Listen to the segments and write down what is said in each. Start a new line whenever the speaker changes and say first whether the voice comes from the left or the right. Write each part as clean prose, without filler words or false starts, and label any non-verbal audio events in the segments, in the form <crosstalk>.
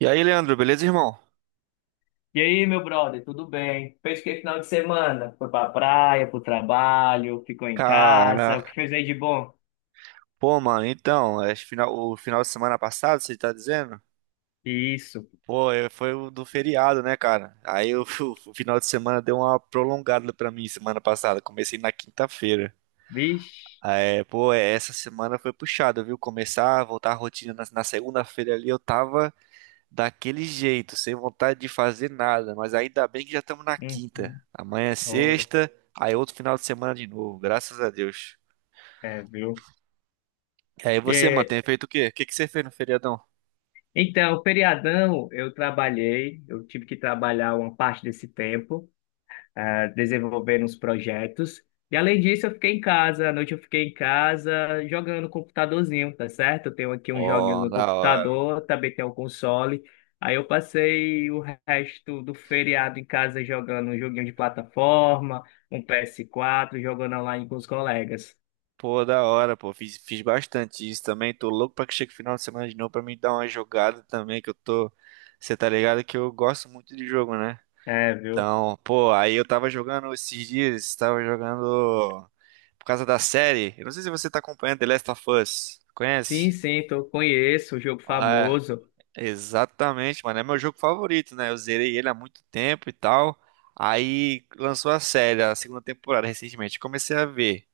right: E aí, Leandro, beleza, irmão?
left: E aí, meu brother, tudo bem? Fez o que final de semana? Foi pra praia, pro trabalho, ficou em casa,
right: Cara,
left: o que fez aí de bom?
right: pô, mano, então, é final, o final de semana passado, você tá dizendo?
left: Isso.
right: Pô, é, foi o do feriado, né, cara? <laughs> O final de semana deu uma prolongada pra mim semana passada. Comecei na quinta-feira.
left: Vixe.
right: Essa semana foi puxada, viu? Voltar à rotina na segunda-feira ali, eu tava daquele jeito, sem vontade de fazer nada. Mas ainda bem que já estamos na quinta.
left: Uhum.
right: Amanhã é
left: Ora,
right: sexta, aí outro final de semana de novo, graças a Deus.
left: é, viu?
right: E aí você, mano,
left: É,
right: tem feito o quê? O que que você fez no feriadão?
left: então, feriadão, eu trabalhei, eu tive que trabalhar uma parte desse tempo. Ah, desenvolvendo uns projetos. E além disso, eu fiquei em casa, à noite eu fiquei em casa jogando no computadorzinho, tá certo? Eu tenho aqui uns joguinhos
right: Pô,
left: no
right: da hora.
left: computador, também tenho um console. Aí eu passei o resto do feriado em casa jogando um joguinho de plataforma, um PS4 jogando online com os colegas.
right: Pô, da hora, pô. Fiz bastante isso também. Tô louco pra que chegue o final de semana de novo pra mim dar uma jogada também, que eu tô... Você tá ligado que eu gosto muito de jogo, né?
left: É, viu?
right: Então, pô, aí eu tava jogando esses dias, tava jogando por causa da série. Eu não sei se você tá acompanhando The Last of Us.
left: Sim,
right: Conhece?
left: sim, tô, conheço o jogo
right: É,
left: famoso.
right: Exatamente, mano. É meu jogo favorito, né? Eu zerei ele há muito tempo e tal. Aí lançou a série, a segunda temporada, recentemente. Comecei a ver.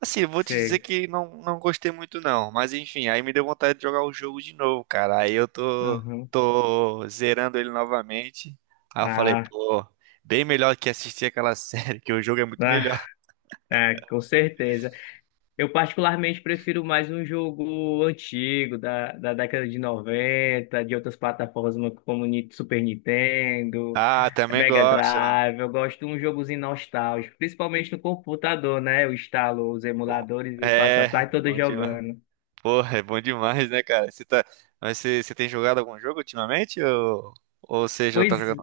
right: Assim, eu vou te dizer
left: Sei.
right: que não gostei muito, não. Mas enfim, aí me deu vontade de jogar o jogo de novo, cara. Aí eu tô,
left: Uhum.
right: tô zerando ele novamente. Aí eu falei,
left: Ah,
right: pô, bem melhor que assistir aquela <laughs> série, que o jogo é muito
left: ah,
right: melhor.
left: é, com certeza. Eu particularmente prefiro mais um jogo antigo, da década de 90, de outras plataformas como Super Nintendo,
right: Ah, também
left: Mega
right: gosto, mano.
left: Drive. Eu gosto de um jogozinho nostálgico, principalmente no computador, né? Eu instalo os
right: Pô,
left: emuladores e passo a
right: É,
left: tarde toda
right: bom demais.
left: jogando.
right: Porra, é bom demais, né, cara? Você tá... Mas você tem jogado algum jogo ultimamente? Ou você já tá
left: Pois
right: jogando?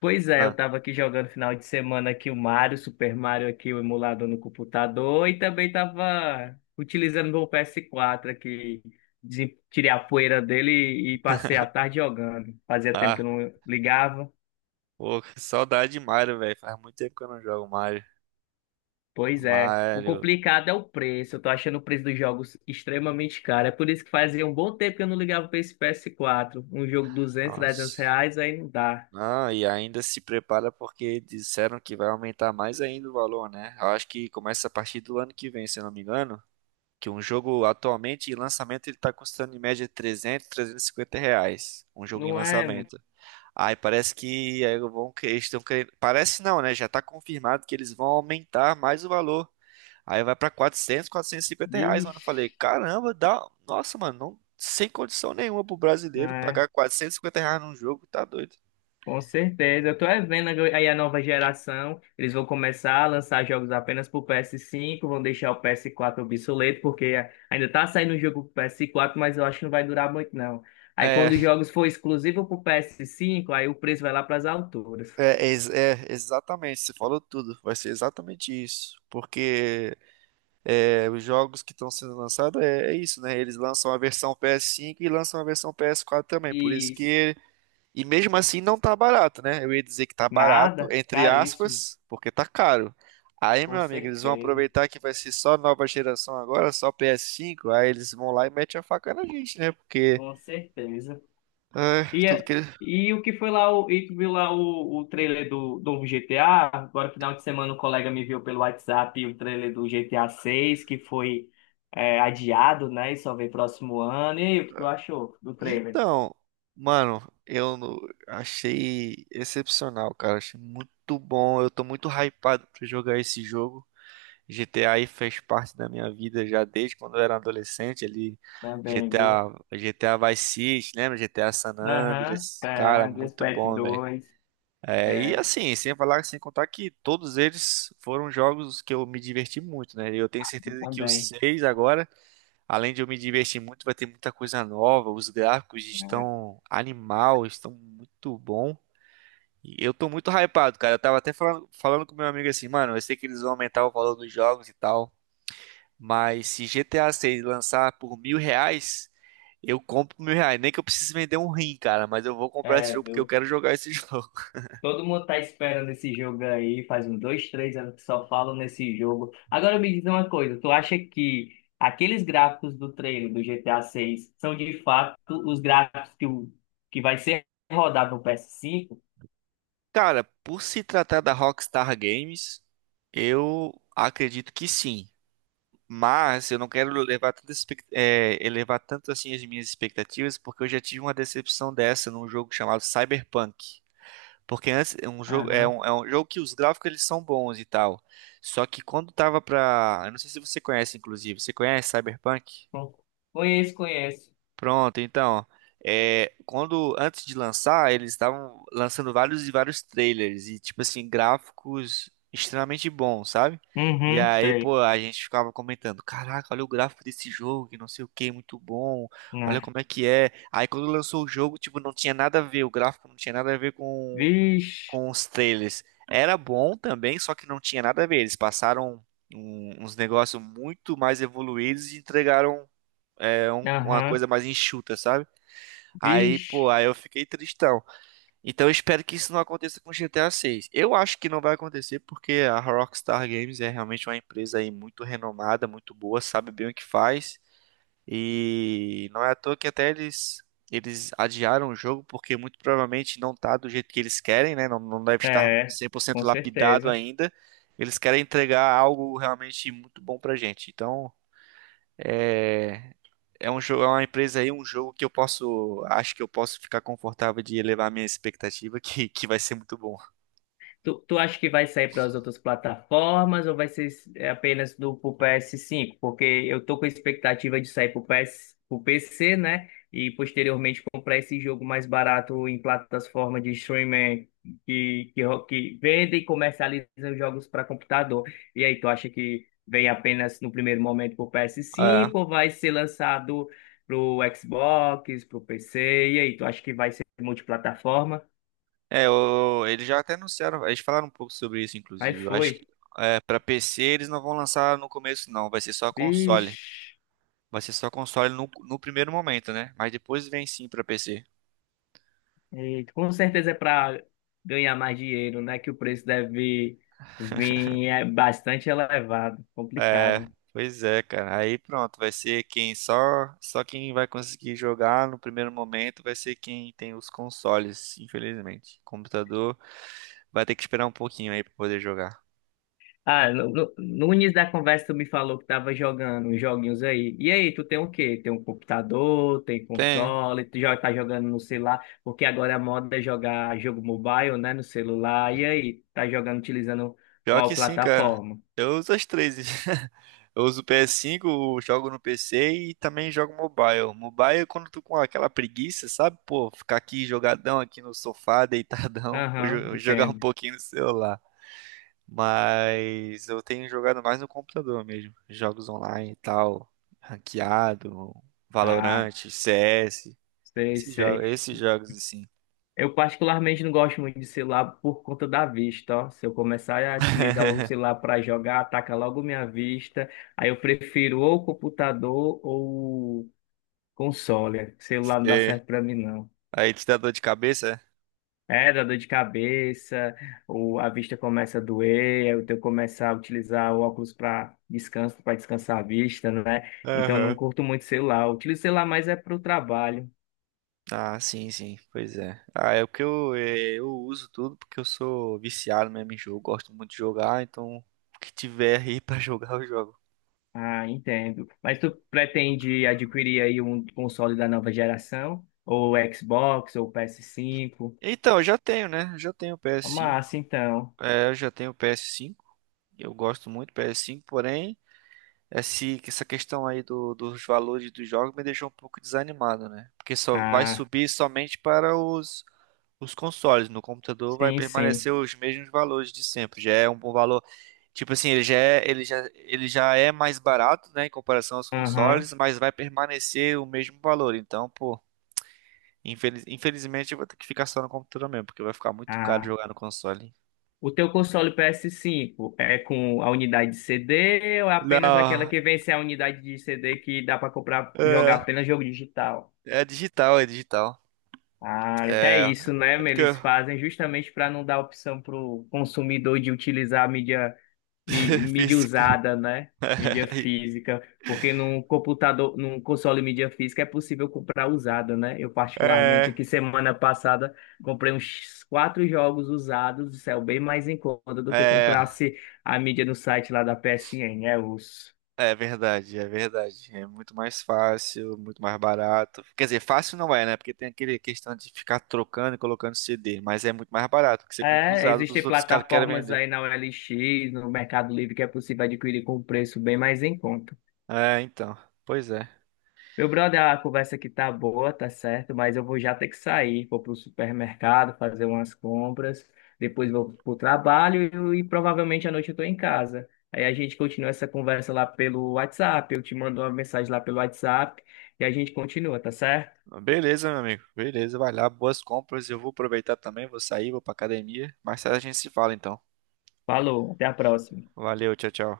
left: Pois é, eu
right: Ah,
left: tava aqui jogando final de semana aqui o Mario, Super Mario aqui, o emulador no computador, e também tava utilizando meu PS4 aqui, tirei a poeira dele e passei a tarde jogando. Fazia tempo que
right: ah,
left: eu não ligava.
right: pô, que saudade de Mario, velho. Faz muito tempo que eu não jogo Mario.
left: Pois é, o
right: Mario,
left: complicado é o preço, eu tô achando o preço dos jogos extremamente caro, é por isso que fazia um bom tempo que eu não ligava pra esse PS4. Um jogo duzentos trezentos
right: nossa.
left: reais, aí não dá.
right: Não, e ainda se prepara porque disseram que vai aumentar mais ainda o valor, né? Eu acho que começa a partir do ano que vem, se eu não me engano. Que um jogo atualmente em lançamento ele tá custando em média 300, 350 reais. Um jogo em
left: Não é, mano?
right: lançamento. Aí parece que eles estão querendo. Parece não, né? Já tá confirmado que eles vão aumentar mais o valor. Aí vai pra R$ 400, R$ 450, mano. Eu falei,
left: Vixe.
right: caramba, dá. Nossa, mano, sem condição nenhuma pro brasileiro
left: Não.
right: pagar R$ 450 num jogo, tá doido.
left: Com certeza. Eu tô é vendo aí a nova geração. Eles vão começar a lançar jogos apenas pro PS5, vão deixar o PS4 obsoleto, porque ainda tá saindo um jogo pro PS4, mas eu acho que não vai durar muito, não. Aí quando
right: É,
left: os jogos for exclusivo pro PS5, aí o preço vai lá pras alturas.
right: exatamente, você falou tudo. Vai ser exatamente isso. Porque é, os jogos que estão sendo lançados é isso, né? Eles lançam a versão PS5 e lançam a versão PS4 também. Por isso
left: Isso.
right: que... E mesmo assim não tá barato, né? Eu ia dizer que tá barato,
left: Nada,
right: entre
left: caríssimo.
right: aspas, porque tá caro. Aí,
left: Com
right: meu amigo, eles vão
left: certeza.
right: aproveitar que vai ser só nova geração agora, só PS5, aí eles vão lá e metem a faca na gente, né? Porque
left: Com certeza.
right: ah,
left: E,
right: tudo que eles...
left: e o que foi lá, e tu viu lá o trailer do GTA? Agora, final de semana, um colega me viu pelo WhatsApp o trailer do GTA 6 que foi adiado, né? E só vem próximo ano. E aí, o que tu achou do trailer?
right: Então, mano, eu no- achei excepcional, cara. Achei muito bom. Eu tô muito hypado pra jogar esse jogo. GTA aí fez parte da minha vida já desde quando eu era adolescente ali.
left: Também, viu?
right: GTA Vice City, lembra? GTA San
left: Aham,
right: Andreas. Cara,
left: é,
right: muito
left: Respect
right: bom, velho.
left: dois
right: É, e
left: é,
right: assim, sem falar, sem contar que todos eles foram jogos que eu me diverti muito, né? Eu tenho certeza que os
left: também.
right: seis agora, além de eu me divertir muito, vai ter muita coisa nova. Os gráficos
left: Né?
right: estão animal, estão muito bom. E eu tô muito hypado, cara. Eu tava até falando com meu amigo assim, mano, eu sei que eles vão aumentar o valor dos jogos e tal. Mas se GTA 6 lançar por R$ 1.000, eu compro por R$ 1.000. Nem que eu precise vender um rim, cara, mas eu vou comprar esse
left: É,
right: jogo porque eu quero jogar esse <laughs> jogo.
left: todo mundo tá esperando esse jogo aí, faz uns 2, 3 anos que só falam nesse jogo. Agora me diz uma coisa, tu acha que aqueles gráficos do trailer do GTA 6 são de fato os gráficos que, que vai ser rodado no PS5?
right: Cara, por se tratar da Rockstar Games, eu acredito que sim. Mas eu não quero levar tanto, elevar tanto assim as minhas expectativas, porque eu já tive uma decepção dessa num jogo chamado Cyberpunk. Porque antes
left: Aham.
right: é um jogo que os gráficos eles são bons e tal. Só que quando tava pra... Eu não sei se você conhece, inclusive. Você conhece Cyberpunk?
left: Bom. Conheço, conheço.
right: Pronto, então. É, quando antes de lançar, eles estavam lançando vários e vários trailers e tipo assim, gráficos extremamente bons, sabe? E
left: Uhum,
right: aí,
left: sei.
right: pô, a gente ficava comentando, caraca, olha o gráfico desse jogo, que não sei o que, muito bom. Olha
left: Ah.
right: como é que é. Aí quando lançou o jogo, tipo, não tinha nada a ver, o gráfico não tinha nada a ver com
left: Vixe.
right: com os trailers, era bom também, só que não tinha nada a ver. Eles passaram uns negócios muito mais evoluídos e entregaram uma
left: Aham.
right: coisa mais enxuta, sabe? Aí, pô,
left: Vixe.
right: aí eu fiquei tristão. Então eu espero que isso não aconteça com GTA 6. Eu acho que não vai acontecer porque a Rockstar Games é realmente uma empresa aí muito renomada, muito boa, sabe bem o que faz. E não é à toa que eles adiaram o jogo, porque muito provavelmente não tá do jeito que eles querem, né? Não deve estar
left: É,
right: 100%
left: com
right: lapidado
left: certeza.
right: ainda. Eles querem entregar algo realmente muito bom pra gente. Então, é, é um jogo, é uma empresa aí, um jogo que eu posso, acho que eu posso ficar confortável de elevar minha expectativa, <laughs> que vai ser muito bom.
left: Tu acha que vai sair para as outras plataformas ou vai ser apenas do pro PS5? Porque eu tô com a expectativa de sair pro PS, pro PC, né? E posteriormente comprar esse jogo mais barato em plataformas de streaming que vende e comercializa os jogos para computador. E aí, tu acha que vem apenas no primeiro momento pro
right: É,
left: PS5 ou vai ser lançado pro Xbox, pro PC? E aí, tu acha que vai ser multiplataforma?
right: eles já até anunciaram, eles falaram um pouco sobre isso,
left: Aí
right: inclusive. Eu acho que
left: foi.
right: é, para PC eles não vão lançar no começo, não, vai ser só console.
left: Vixe.
right: Vai ser só console no primeiro momento, né? Mas depois vem sim pra PC.
left: E com certeza é para ganhar mais dinheiro, né? Que o preço deve vir bastante elevado,
right: É,
left: complicado.
right: pois é, cara. Aí pronto, vai ser quem só quem vai conseguir jogar no primeiro momento vai ser quem tem os consoles, infelizmente. Computador vai ter que esperar um pouquinho aí pra poder jogar.
left: Ah, no início da conversa tu me falou que tava jogando uns joguinhos aí. E aí, tu tem o quê? Tem um computador, tem
right: Tem,
left: console, tu já tá jogando no celular, porque agora a moda é jogar jogo mobile, né? No celular. E aí, tá jogando utilizando
right: Pior que
left: qual
right: sim, cara.
left: plataforma?
right: Eu uso as três. <laughs> Eu uso o PS5, jogo no PC e também jogo mobile. Mobile, é quando tu com aquela preguiça, sabe? Pô, ficar aqui jogadão aqui no sofá, deitadão, <laughs>
left: Aham,
right: jogar um
left: entendo.
right: pouquinho no celular. Mas eu tenho jogado mais no computador mesmo. Jogos online e tal, ranqueado,
left: Ah,
right: Valorant, CS,
left: sei, sei.
right: esses jogos assim.
left: Eu particularmente não gosto muito de celular por conta da vista, ó. Se eu começar a utilizar o
right: <laughs>
left: celular para jogar, ataca logo minha vista. Aí eu prefiro ou o computador ou o console. Celular não dá
right: É.
left: certo para mim, não.
right: Aí te dá dor de cabeça?
left: É, dá dor de cabeça, ou a vista começa a doer, aí eu tenho que começar a utilizar o óculos para descanso, para descansar a vista, né?
right: É?
left: Então eu não
right: Aham.
left: curto muito celular. Eu utilizo celular mais é para o trabalho.
right: Ah, sim, pois é. Eu uso tudo porque eu sou viciado mesmo em jogo, gosto muito de jogar, então o que tiver aí <laughs> pra jogar eu jogo.
left: Ah, entendo. Mas tu pretende adquirir aí um console da nova geração? Ou Xbox, ou PS5?
right: Então, eu já tenho, né? Eu já tenho o PS5,
left: Massa, então.
right: é, eu já tenho o PS5, eu gosto muito do PS5, porém, essa questão aí dos valores dos jogos me deixou um pouco desanimado, né? Porque só vai
left: Ah,
right: subir somente para os consoles. No computador vai
left: sim, sim.
right: permanecer os mesmos valores de sempre. Já é um bom valor. Tipo assim, ele já é mais barato, né, em comparação aos
left: Aham.
right: consoles, mas vai permanecer o mesmo valor. Então, pô, infelizmente eu vou ter que ficar só no computador mesmo, porque vai ficar muito caro
left: Ah,
right: jogar no console.
left: o teu console PS5 é com a unidade de CD ou é apenas aquela
right: Não,
left: que vem sem a unidade de CD que dá para comprar, jogar
right: é,
left: apenas jogo digital?
right: é digital, é digital.
left: Ah, até
right: É,
left: isso, né?
right: é porque
left: Eles
right: eu...
left: fazem justamente para não dar opção para o consumidor de utilizar a mídia,
right: <laughs>
left: mídia
right: física.
left: usada, né?
right: <laughs>
left: Mídia física, porque num computador, num console mídia física é possível comprar usada, né? Eu particularmente
right: É,
left: aqui semana passada comprei uns quatro jogos usados, isso é bem mais em conta do que
right: É.
left: comprasse a mídia no site lá da PSN,
right: É verdade. É muito mais fácil, muito mais barato. Quer dizer, fácil não é, né? Porque tem aquele questão de ficar trocando e colocando CD, mas é muito mais barato, porque você compra usado dos
left: existem
right: outros caras que querem
left: plataformas
right: vender.
left: aí na OLX, no Mercado Livre, que é possível adquirir com preço bem mais em conta.
right: É, então. Pois é.
left: Meu brother, a conversa aqui tá boa, tá certo, mas eu vou já ter que sair, vou pro supermercado fazer umas compras, depois vou pro trabalho e, provavelmente à noite eu tô em casa. Aí a gente continua essa conversa lá pelo WhatsApp, eu te mando uma mensagem lá pelo WhatsApp e a gente continua, tá certo?
right: Beleza, meu amigo. Beleza, vai lá, boas compras. Eu vou aproveitar também, vou sair, vou pra academia. Mais tarde a gente se fala, então.
left: Falou, até a próxima.
right: Valeu, tchau, tchau.